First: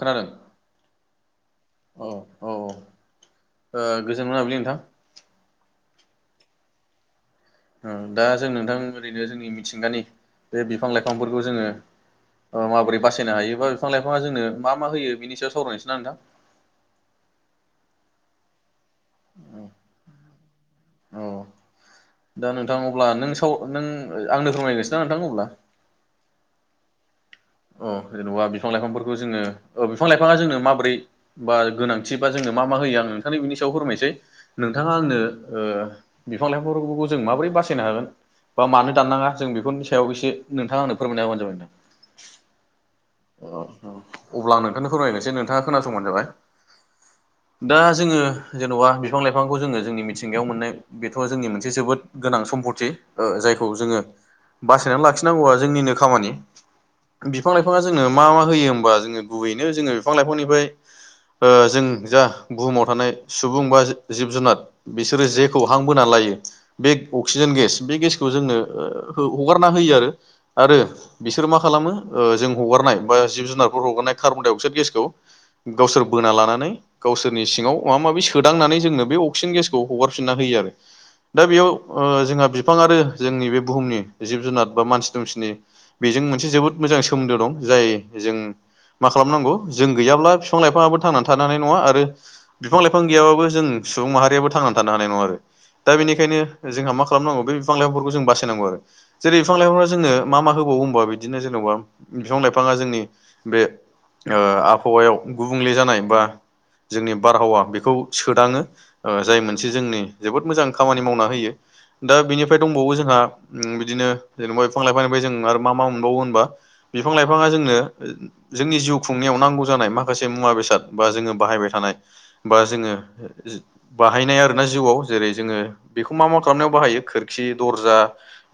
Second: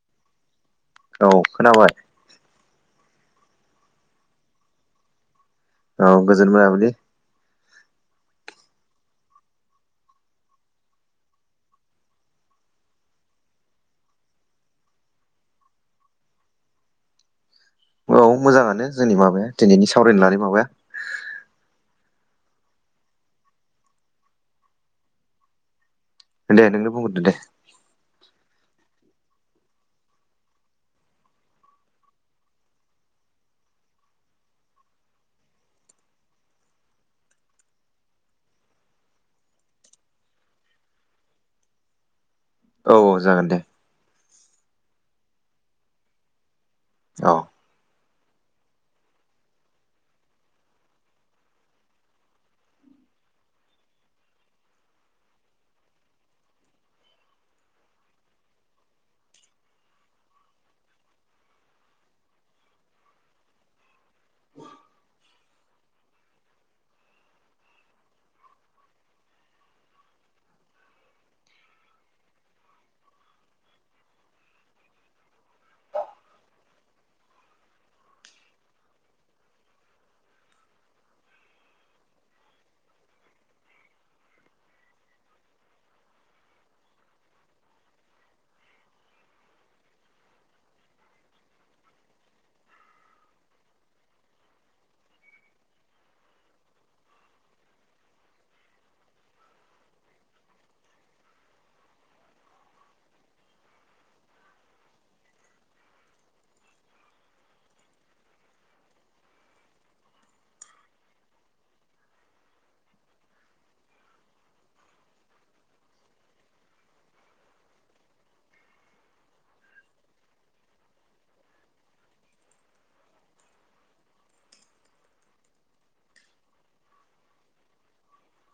खोनादों औ खोनाबाय औ औ औ गोजोन मोनाबिलि नोंथां औ गोजोन मोनाबिलि दा जों नोंथां ओरैनो जोंनि मिथिंगानि बे बिफां लाइफांफोरखौ जोङो अ माबोरै बासायनो हायोबा बिफां लाइफाङा जोंनो मा मा होयो बिनि सायाव सावरायनोसै ना नोंथां औ मोजाङानो जोंनि माबाया दिनैनि सावरायनो लानाय माबाया औ दा नोंथां अब्ला नों साव नों आंनो फोरमायग्रोनोसै ना नोंथां अब्ला दे नोंनो बुंग्रोदो दे अ जेनेबा बिफां लाइफांफोरखौ जोङो अ बिफां लाइफाङा जोंनो माबोरै बा गोनांथि बा जोंनो मा मा होयो आं नोंथांनो बिनि सायाव फोरमायनोसै नोंथाङा आंनो बिफां लाइफांफोरखौ जों माबोरै बासायनो हागोन बा मानो दाननाङा जों बेफोरनि सायाव एसे नोंथाङा आंनो फोरमायना होबानो जाबाय दे औ जागोन दे अब्ला आं नोंथांनो फोरमायनोसै नोंथाङा खोनासंबानो जाबाय औ दा जोङो जेन'बा बिफां लाइफांखौ जोङो जोंनि मिथिंगायाव मोननाय बेथ' जोंनि मोनसे जोबोद गोनां सम्पथि जायखौ जोङो बासायनानै लाखिनांगौआ जोंनिनो खामानि बिफां लाइफाङा जोंनो मा मा होयो होमबा जोङो गुबैनो जोङो बिफां लाइफांनिफ्राय जों जा बुहुमाव थानाय सुबुं बा जिब जुनार बिसोरो जे हां बोना लायो बे अक्सिजेन गेस बे गेसखौ जोंनो हगारना होयो आरो आरो बिसोरो मा खालामो जों हगारनाय बा जिब जुनारफोर हगारनाय कार्बन दडाइ अक्साइद गेसखौ गावसोर बोना लानानै गावसोरनि सिङाव माबा माबि सोदांनानै जोंनो बे अक्सिजेन गेसखौ हगारफिनना होयो आरो। दा बेयाव जोंहा बिफां आरो जोंनि बे बुहुमनि जिब जुनार बा मानसि दुमसिनि बेजों मोनसे जोबोद मोजां सोमोन्दो दं जाय जों मा खालामनांगौ जों गैयाब्ला बिफां लाइफाङाबो थांनानै थानानै नङा आरो बिफां लाइफां गैयाबाबो जों सुबुं माहारियाबो थांनानै थानो हानाय नङा आरो। दा बेनिखायनो जोंहा मा खालामनांगौ बे बिफां लाइफांफोरखौ जों बासायनांगौ आरो। जेरै बिफां लाइफांफ्रा जोंनो मा मा होबावो होनोमबा बिदिनो जेन'बा बिफां लाइफाङा जोंनि बे आबहावायाव गुबुंले जानाय बा जोंनि बारहावा बेखौ सोदाङो। ओ जाय मोनसे जोंनि जोबोद मोजां खामानि मावना होयो। दा बिनिफ्राय दंबावो जोंहा बिदिनो जेनेबा बिफां लाइफांनिफ्राय जों आरो मा मा मोनबावो होनबा। बिफां लाइफाङा जोंनो जोंनि जिउ खुंनायाव नांगौ जानाय माखासे मुवा बेसाद बा जोङो बाहायबाय थानाय बा जोङो बाहायनाय आरो ना जिउआव जेरै जोङो बेखौ मा मा खालामनायाव बाहायो खोरखि दरजा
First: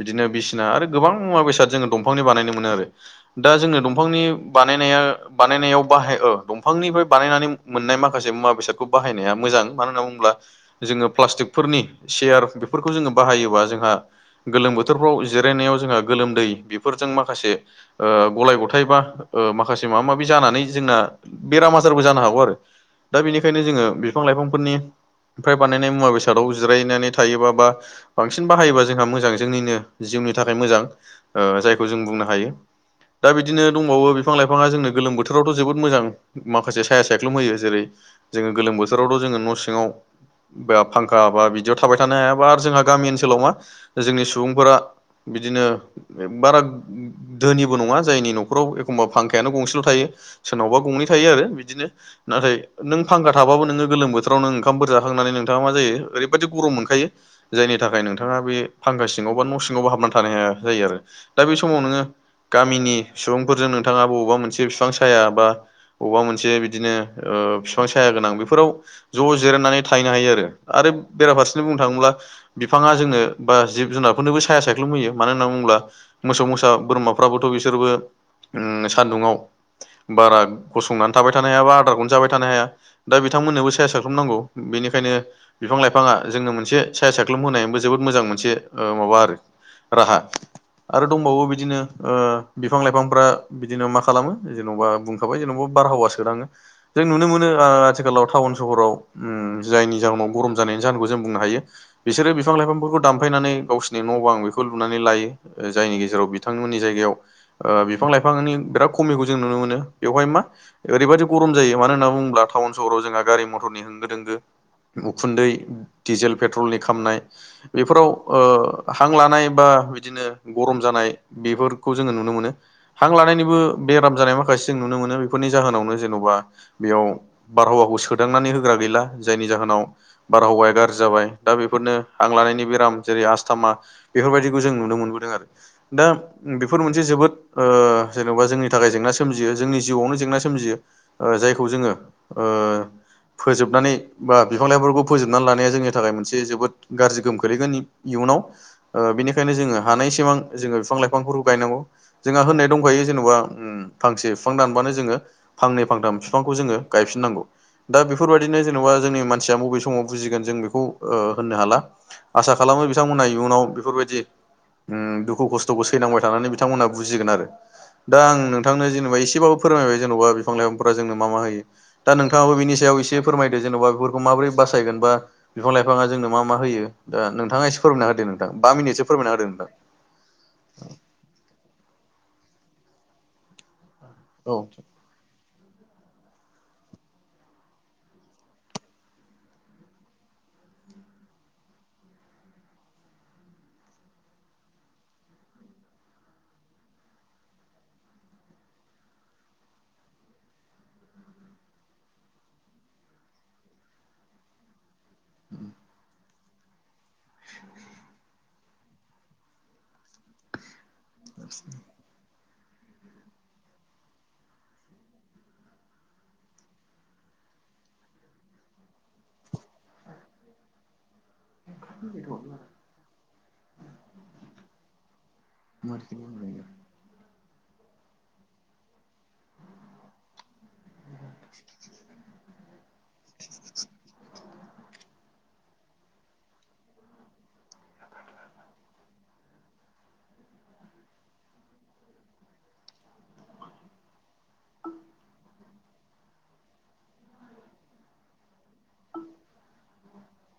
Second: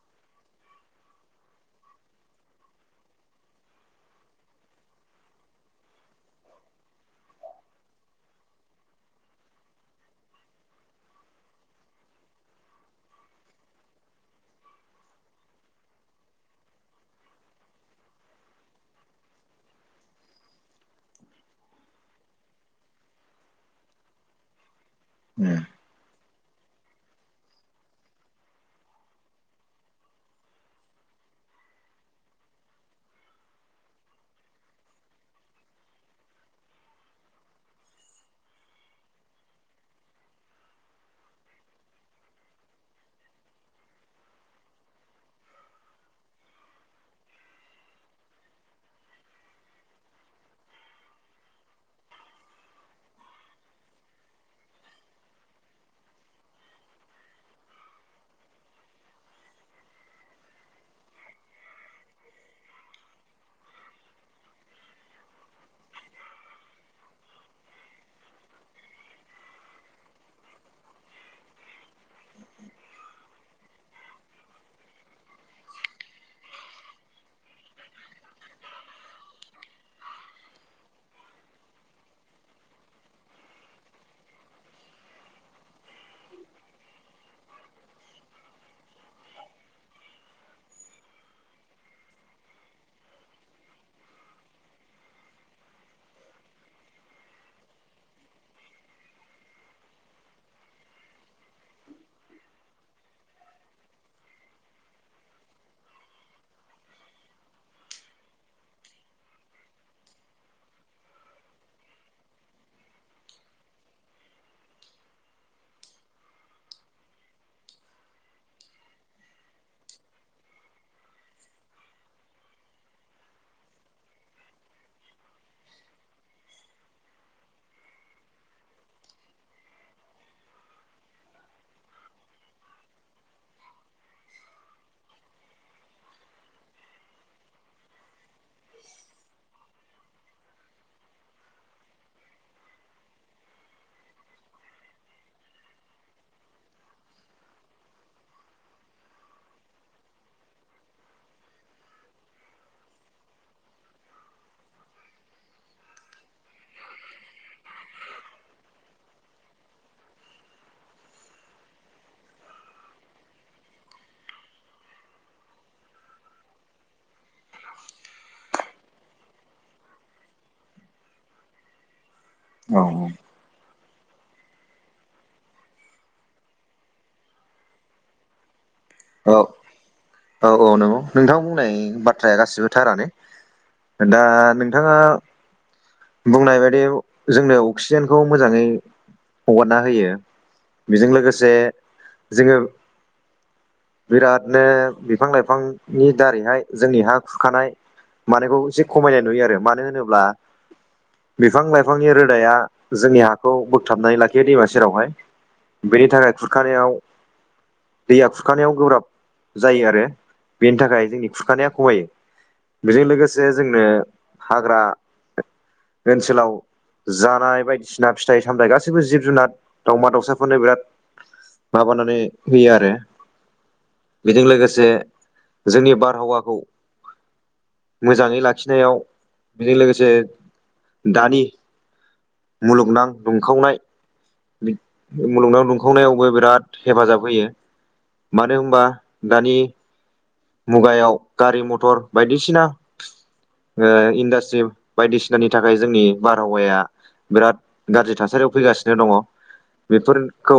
बिदिनो बिसिना आरो गोबां मुवा बेसाद जोङो दंफांनि बानायनो मोनो आरो। दा जोंनो दंफांनि बानायनाया बानायनायाव बाहाय दंफांनिफ्राय बानायनानै मोननाय माखासे मुवा बेसादखौ बाहायनाया मोजां मानो होनना बुङोब्ला जोङो प्लास्टिकफोरनि सेयार बेफोरखौ जोङो बाहायोबा जोंहा गोलोम बोथोरफ्राव जिरायनायाव जोंहा गोलोमदै बेफोरजों माखासे ओ गलाय गथायाइ बा माखासे माबा माबि जानानै जोंना बेराम आजारबो जानो हागौ आरो। दा बेनिखायनो जोङो बिफां लाइफांफोरनि बानाय मे मुवा बेसादाव जिरायनानै थायोबा बा बांसिन बाहायोबा जोंहा मोजां जोंनिनो जिउनि थाखाय मोजां ओ जायखौ जों बुंनो हायो दा बिदिनो दंबावो बिफां लाइफाङा जोंनो गोलोम बोथोरावथ' जोबोद मोजां माखासे साया सायख्लुम होयो जेरै जोङो गोलोम बोथोरावथ' जोङो न' सिङाव फांखा बा बिदियाव थाबाय थानो हायाबा आरो जोंहा गामि ओनसोलाव मा जोंनि सुबुंफोरा बिदिनो बारा ोनिबो नङा जायनि न'खराव एखमबा फांखायानो गंसेल' थायो सोरनावबा गंनै थायो आरो बिदिनो। नाथाय नों फांखाा थाब नोङ गोोम बोथोरावनोों ओंखामफोर जाखांनानै नोंथाङा मा जायो ओरैबायदि गरम मोनखायो। जायनि थाखाय नोंथाङा बे फांखा सिङाव बा न' सिङावबो हाबनानै थानो हाया जायो आरो दा बे समाव नोङो गामिनि सुबुंफोरजों नोंथाङा बबावबा मोनसे बिफां साया बा बबेबा मोनसे बिदिनो बिफां साया गोनां बेफोराव ज' जिरायनानै थाहैनो हायो आरो आरो बेराफारसेनो बुंनो थाङोब्ला बिफाङा जोङो बा जिब जुनारफोरनोबो साया सायख्लुमुयो मानो होननानै बुङोब्ला मोसौ मोसा बोरमा फाबोथ' बिसोरबो सान्दुङाव बारा गसंनानै थाबाय थानो हाया बा आदारखौनो जाबाय थानो हाया। दा बिथांमोननोबो सायासा खालामनांगौ बेनिखायनो बिफां लाइफाङा जोंनो मोनसे साया सायख्लुम होनायबो जोबोद मोजां मोनसे ओ माबा आरो राहा आरो दंबावो बिदिनो। ओ बिफां लाइफांफ्रा बिदिनो मा खालामो जेनेबा बुंखाबाय जेनेबा बारहावा सोनाङो जों नुनो मोनो ओ आथिखालाव टाउन सहराव जायनि जाहोनाव गरम जानायनि जाहोनखौ जों बुंनो हायो। बिसोरो बिफां लाइफांफोरखौ दानफायनानै गावसोरनि न' बां बेखौ लुनानै लायो जायनि गेजेराव बिथांमोननि जायगायाव ओ बिफां लाइफां बिराद खमिखौ जों नुनो मोनो बेवहाय मा? ओरैबायाद गरम जायो मानो होनना बुङोब्ला टाउन सहराव जोंहा गारि मथरनि होंगो दोंगो उखुन्दै डिजेल पेट्रलनि खामनाय बेफोराव हां लानाय बा बिदिनो गरम जानाय बेफोर खौ जोङो नुनो मोनो। हां लानायनिबो बेराम जानाय माखासे जों नुनो मोनो बेफोरनि जाहोनावनो जेन'बा बेयाव बारहावाखौ सोदांनानै होग्रा गैला जायनि जाहोनाव बारहावाया गाज्रि जाबाय दा बेफोरनो आं लानायनि बेराम जेरै आसस्थामा बेफोरबायदिखौ जों नुनो मोनबोदों आरो दा बेफोर मोनसे जोबोद जेन'बा जोंनि थाखाय जेंना सोमजियो जोंनि जिउआवनो जेंना सोमजियो जायखौ जोङो फोजोबनानै बा बिफां लाइफोरखौ फोजोबनानै लानाया जोंनि थाखाय मोनसे जोबोद गाज्रि गोमोम खो्लैगोन इयुनाव बेनिखायनो जोङो हानाय सिमां जोङो बिफां लाइफां बिफांफोरखौ गायनांगौ जोंहा होननाय दंखायो जेन'बा फांसे बिफां दानबानो जोङो फांनै फांथाम बिफांखौ जोङो गायफिननांगौ दा बेफोरबायदिनो जेनेबा जोंनि मानसिया बबे समाव बुजिगोन जों बेखौ होननो हाला आसा खालामो बिथांमोनहा इयुनाव बेफोरबायदि दुखु खस्थ' सैांबाय थानानै बिथांमोनहा बुजिगोन आरो दा आं नोंथांनो जेनेबा एसेबाबो फोरमायबाय जेन'बा बिफां लाइफांफ्रा जोंनो मा मा होयो दा नोंथाङाबो बिनि औ सायाव एसे फोरमायदो जेन'बा बेफोरखौ माबोरै बासायगोन बा बिफां लाइफाङा जोंनो मा मा होयो दा नोंथाङा एसे फोरमायना होदो नोंथां बा मिनिटसो औ फोरमायना होदो नोंथां औ औ नंगौ नोंथां बुंनाय बाथ्राया गासिबोथारानो दा नोंथाङा बुंनाय बायदि जोंनो अक्सिजेनखौ मोजाङै हगारना होयो बेजों लोगोसे जोङो बिरादनो बिफां लाइफांनि दारैहाय जोंनिहाा खुरखानाय मानायखौ एसे खमायनाय नुयो आरो मानो होनोब्ला बिफां लाइफांनि रोदाया जोंनि हाखौ बोगथाबनानै लाखियो दैमा सेरावहाय बेनि थाखाय खुरखानायाव दैया खुरखानायाव गोब्राब जायो आरो बेनि थाखाय जोंनि खुरखानाया खमायो बेजों लोगोसे जोंनो हाग्रा बे ओनसोलाव जानाय बायदिसिना फिथाइ सामथायाइ गासैबो जिब जुनार दावमा दाउसाफोरनो बिराद माबानानै होयो आरो बेजों लोगोसे जोंनि बारहावाखौ मोजाङै लाखिनायाव बेजों लोगोसे दानि मुलुगनां दुंखावनाय मुलुगनाव दुंखावनायावबो बिराद हेफाजाब होयो मानो होनबा दानि मुगायाव गारि मथर बायदिसिना इडासट्रि बायदिसिनानि थाखाय जोंनि बारहावाया बिराद गाज्रि थासारियाव फैगासिनो दङ बेफोरखौ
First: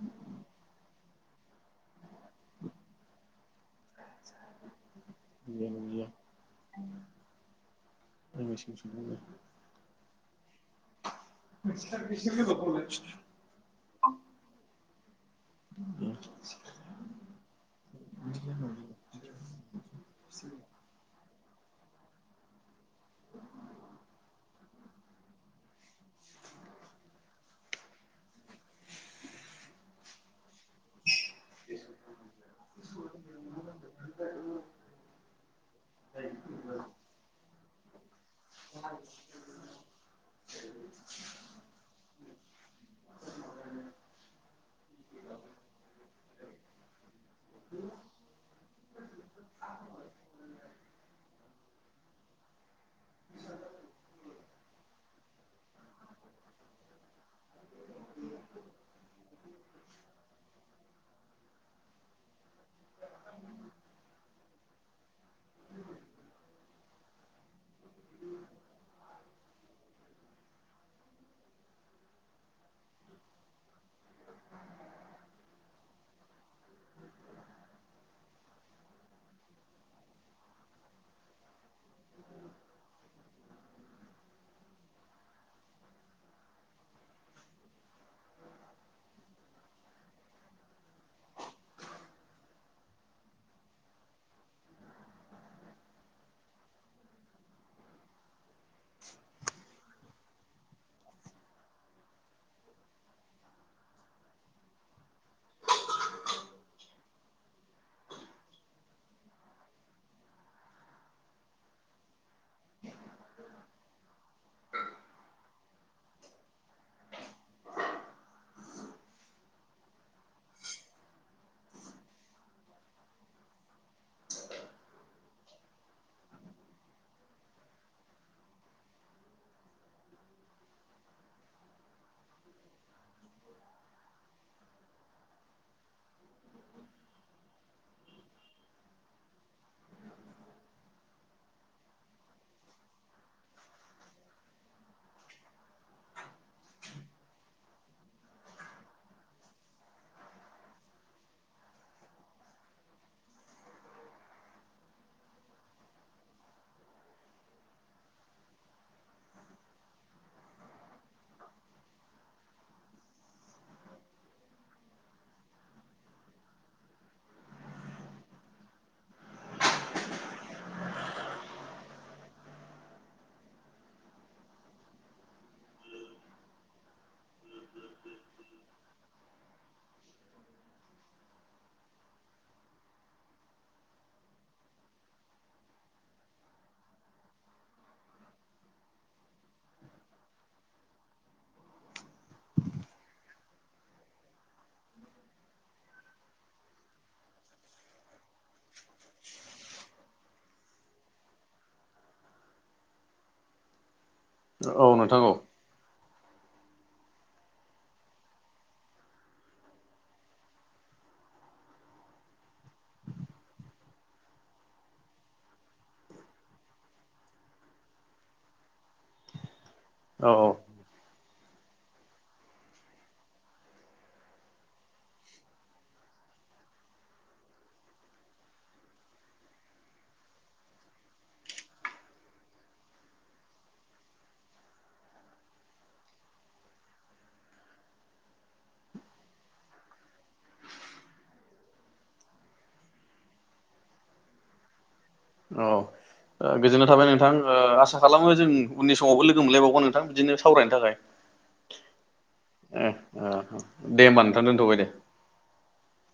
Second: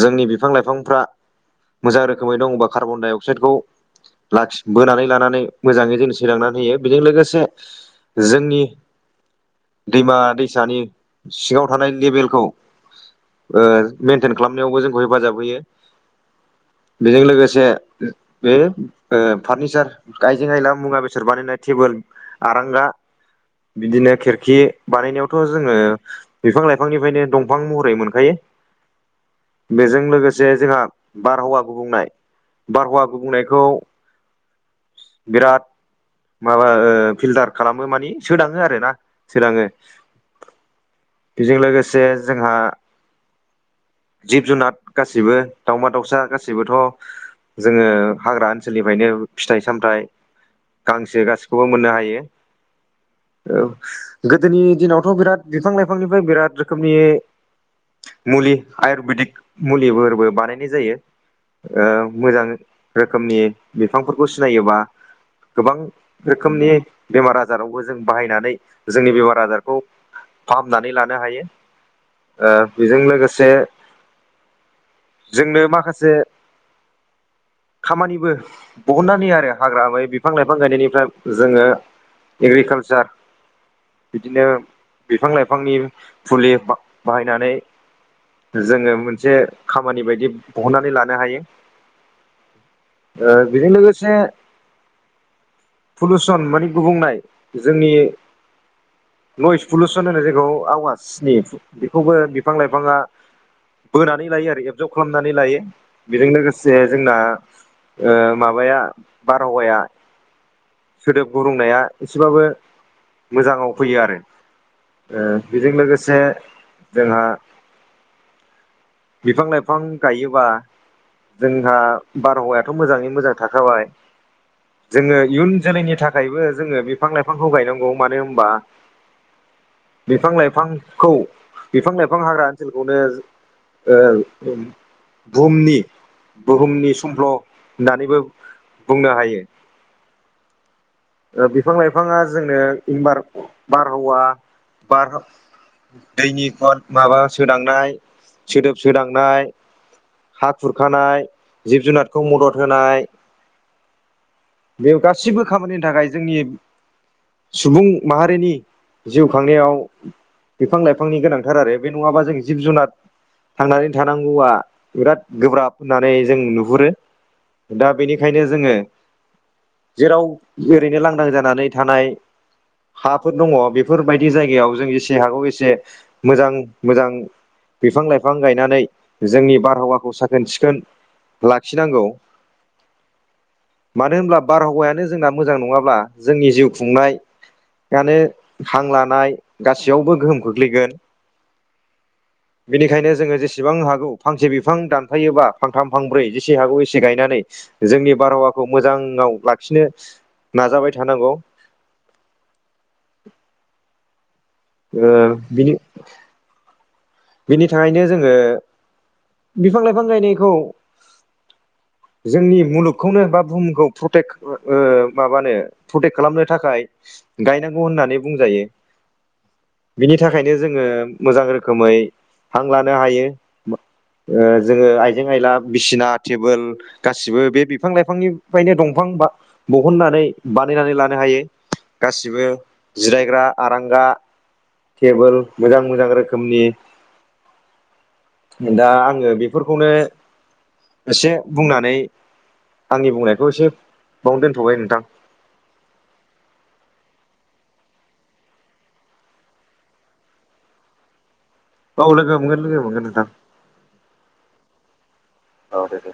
जोंनि बिफां लाइफांफ्रा मोजां रोखोमै दङबाार्न डाइ अक्साइडखौ लाखि बोनानै लानानै मोजाङै जों सैलांनानै होयो बेजों लोगोसे जोंनि दैमा दैसानि सिङाव थानाय लेबेलखौ मेनटेन खालामनायावबो जोंखौ हेफाजाब होयो द बेजों लोगोसे बे फार्निचार आइजें आइला मुवा बेसर बानायनाय टेबोल आरांगा बिदिनो खिरखि बानायनायावथ' जोङो बिफां लाइफांनिफ्रायनो दंफां महरै मोनखायो बेजों लोगोसे जोंहा बारहावा गुबुंनाय बारहावा गुबुंनायखौ बिराद माबा फिल्टार खालामो मानि सोदाङो आरोोना सोदाङो बेजों लोगोसे जोंहा जिब जुनार गासिबो दाावमा दाउसा गासैबोथ' जोङो हाग्रा ओनसोलनिफ्रायनो फिथाइ सामथाइ गांसो गासिखौबो मोननो हायो औ गोदोनि दिनावथ' बिराद बिफां लाइफांनिफ्राय बिराद रोखोमनि मुलि आयुरवेदिक मुलिफोरबो बानायनाय जायो। मोजां रोखोमनि बिफांफोरखौ सिनायोबा गोबां रोखोमनि बेमार आजारावबो जों बाहायनानै जोंनि बेमार आजारखौ फाहामनानै लानो हायो बेजों लोगोसे जोंनो माखासे खामानिबो बहननानै होयो आरो हाग्रामै बिफां लाइफां गायनायनिफ्राय जोङो एग्रिकालचार बिदिनो बिफां लाइफांनि फुलि बाहायनानै जोङो मोनसे खामानि बायदि बहननानै लानो हायो बेजों लोगोसे पलुसन माने गुबुंनाय जोंनि नयस पलुसन होनो जोंखौ आवाजनि बेखौबो बिफां लाइफाङा बोनानै लायो आरो एबजर्ब खालामनानै लायो बेजों लोगोसे जोंना माबाया बारहावाया सोदोब गुरुंनाया एसेबाबो मोजाङाव फैयो आरो बेजों लोगोसे जोंहा बिफां लाइफां गायोबा जोंहा बारहावायाथ' मोजाङै मोजां थाखाबाय जोङो इयुन जोलैनि थाखायबो जोङो बिफां लाइफांखौ गायनांगौ मानो होनबा। बिफां लाइफांखौ बिफां लाइफां हाग्रा ओनसोलखौनो [unintelligible] बुहुमनि बुहुमनि समफ्ल' होननानैबो बुंनो हायो बिफां लाइफाङा जोंनो बारहावा बार दैनि खल माबा सोदांनाय सोदोब सोदांनाय हा खुरखानाय जिब जुनारखौ मदद होनाय बे गाससिबो खामानिनि थाखाय जोंनि सुबुं माहारिनि जिउ खांनायाव बिफां लाइफांनि गोनांथार आरो बे नङाबा जों जिब जुनार थांनानै थानांगौआ बिराद गोब्राब होननानै जों नुहुरो। दा बेनिखायनो जोङो जेराव ओरैनो लांदां जानानै थानाय। हाफोर दङ बेफोरबायदि जायगायाव जों एसे हाखौ एसे मोजां मोजां। बिफां लाइफां गायनानै जोंनि बारहावाखौ साखोन सिखोन लाखिनांगौ मानो होनब्ला बारहावायानो जोंना मोजां नङाब्ला जोंनि जिउ खुंनाय नोे हां लानाय गाैयावबो गोहोम खोख्लैगोन [inaudible] बेनिखायनो जोङो जेसेबां हागौ फांसे बिफां दानफायोबा फांथाम फांब्रै जेसे हागौ एसे गायनानै जोंनि बारहावाखौ मोजाङाव लाखिनो नाजाबाय थानांगौ औ नोंथां औ बिनो बिनि थाखायनो जोङो बिफां लाइफां गायनायखौ [inaudible] जोंनि मुलुगखौनो बा बुहुमखौ प्रटेक्ट माबानो प्रटेक्ट खालामनो थाखाय गायनांगौ होननानै बुंजायो [inaudible] बिनि थाखायनो जोङो मोजां रोखोमै हां लानो हायो जोङो आइजें आयला बिसिना टेबोल गासिबो बे बिफां लाइफांनिफ्रायनो दंफां दिहननानै बानायनानै लानो हायो। गासिबो जिरायग्रा आरांगा टेबोल मोजां मोजां रोखोमनि दा आङो बेफोरखौनो एसे बुंनानै आंनि बुंनायखौ एसे बावनो दोनथ'बाय नोंथां। औ गोजोन्नाय थाबाय नोंथां आसा खालामो जों उननि समावबो लोगो मोनलायबावगोन नोंथां बिदिनो सावरायनो थाखाय। [inaudible] बाव लोगो मोनगोन लोगो मोनगोन नोंथां। दे होनोमबा नोंथां दोनथबाय दे। औ दे दे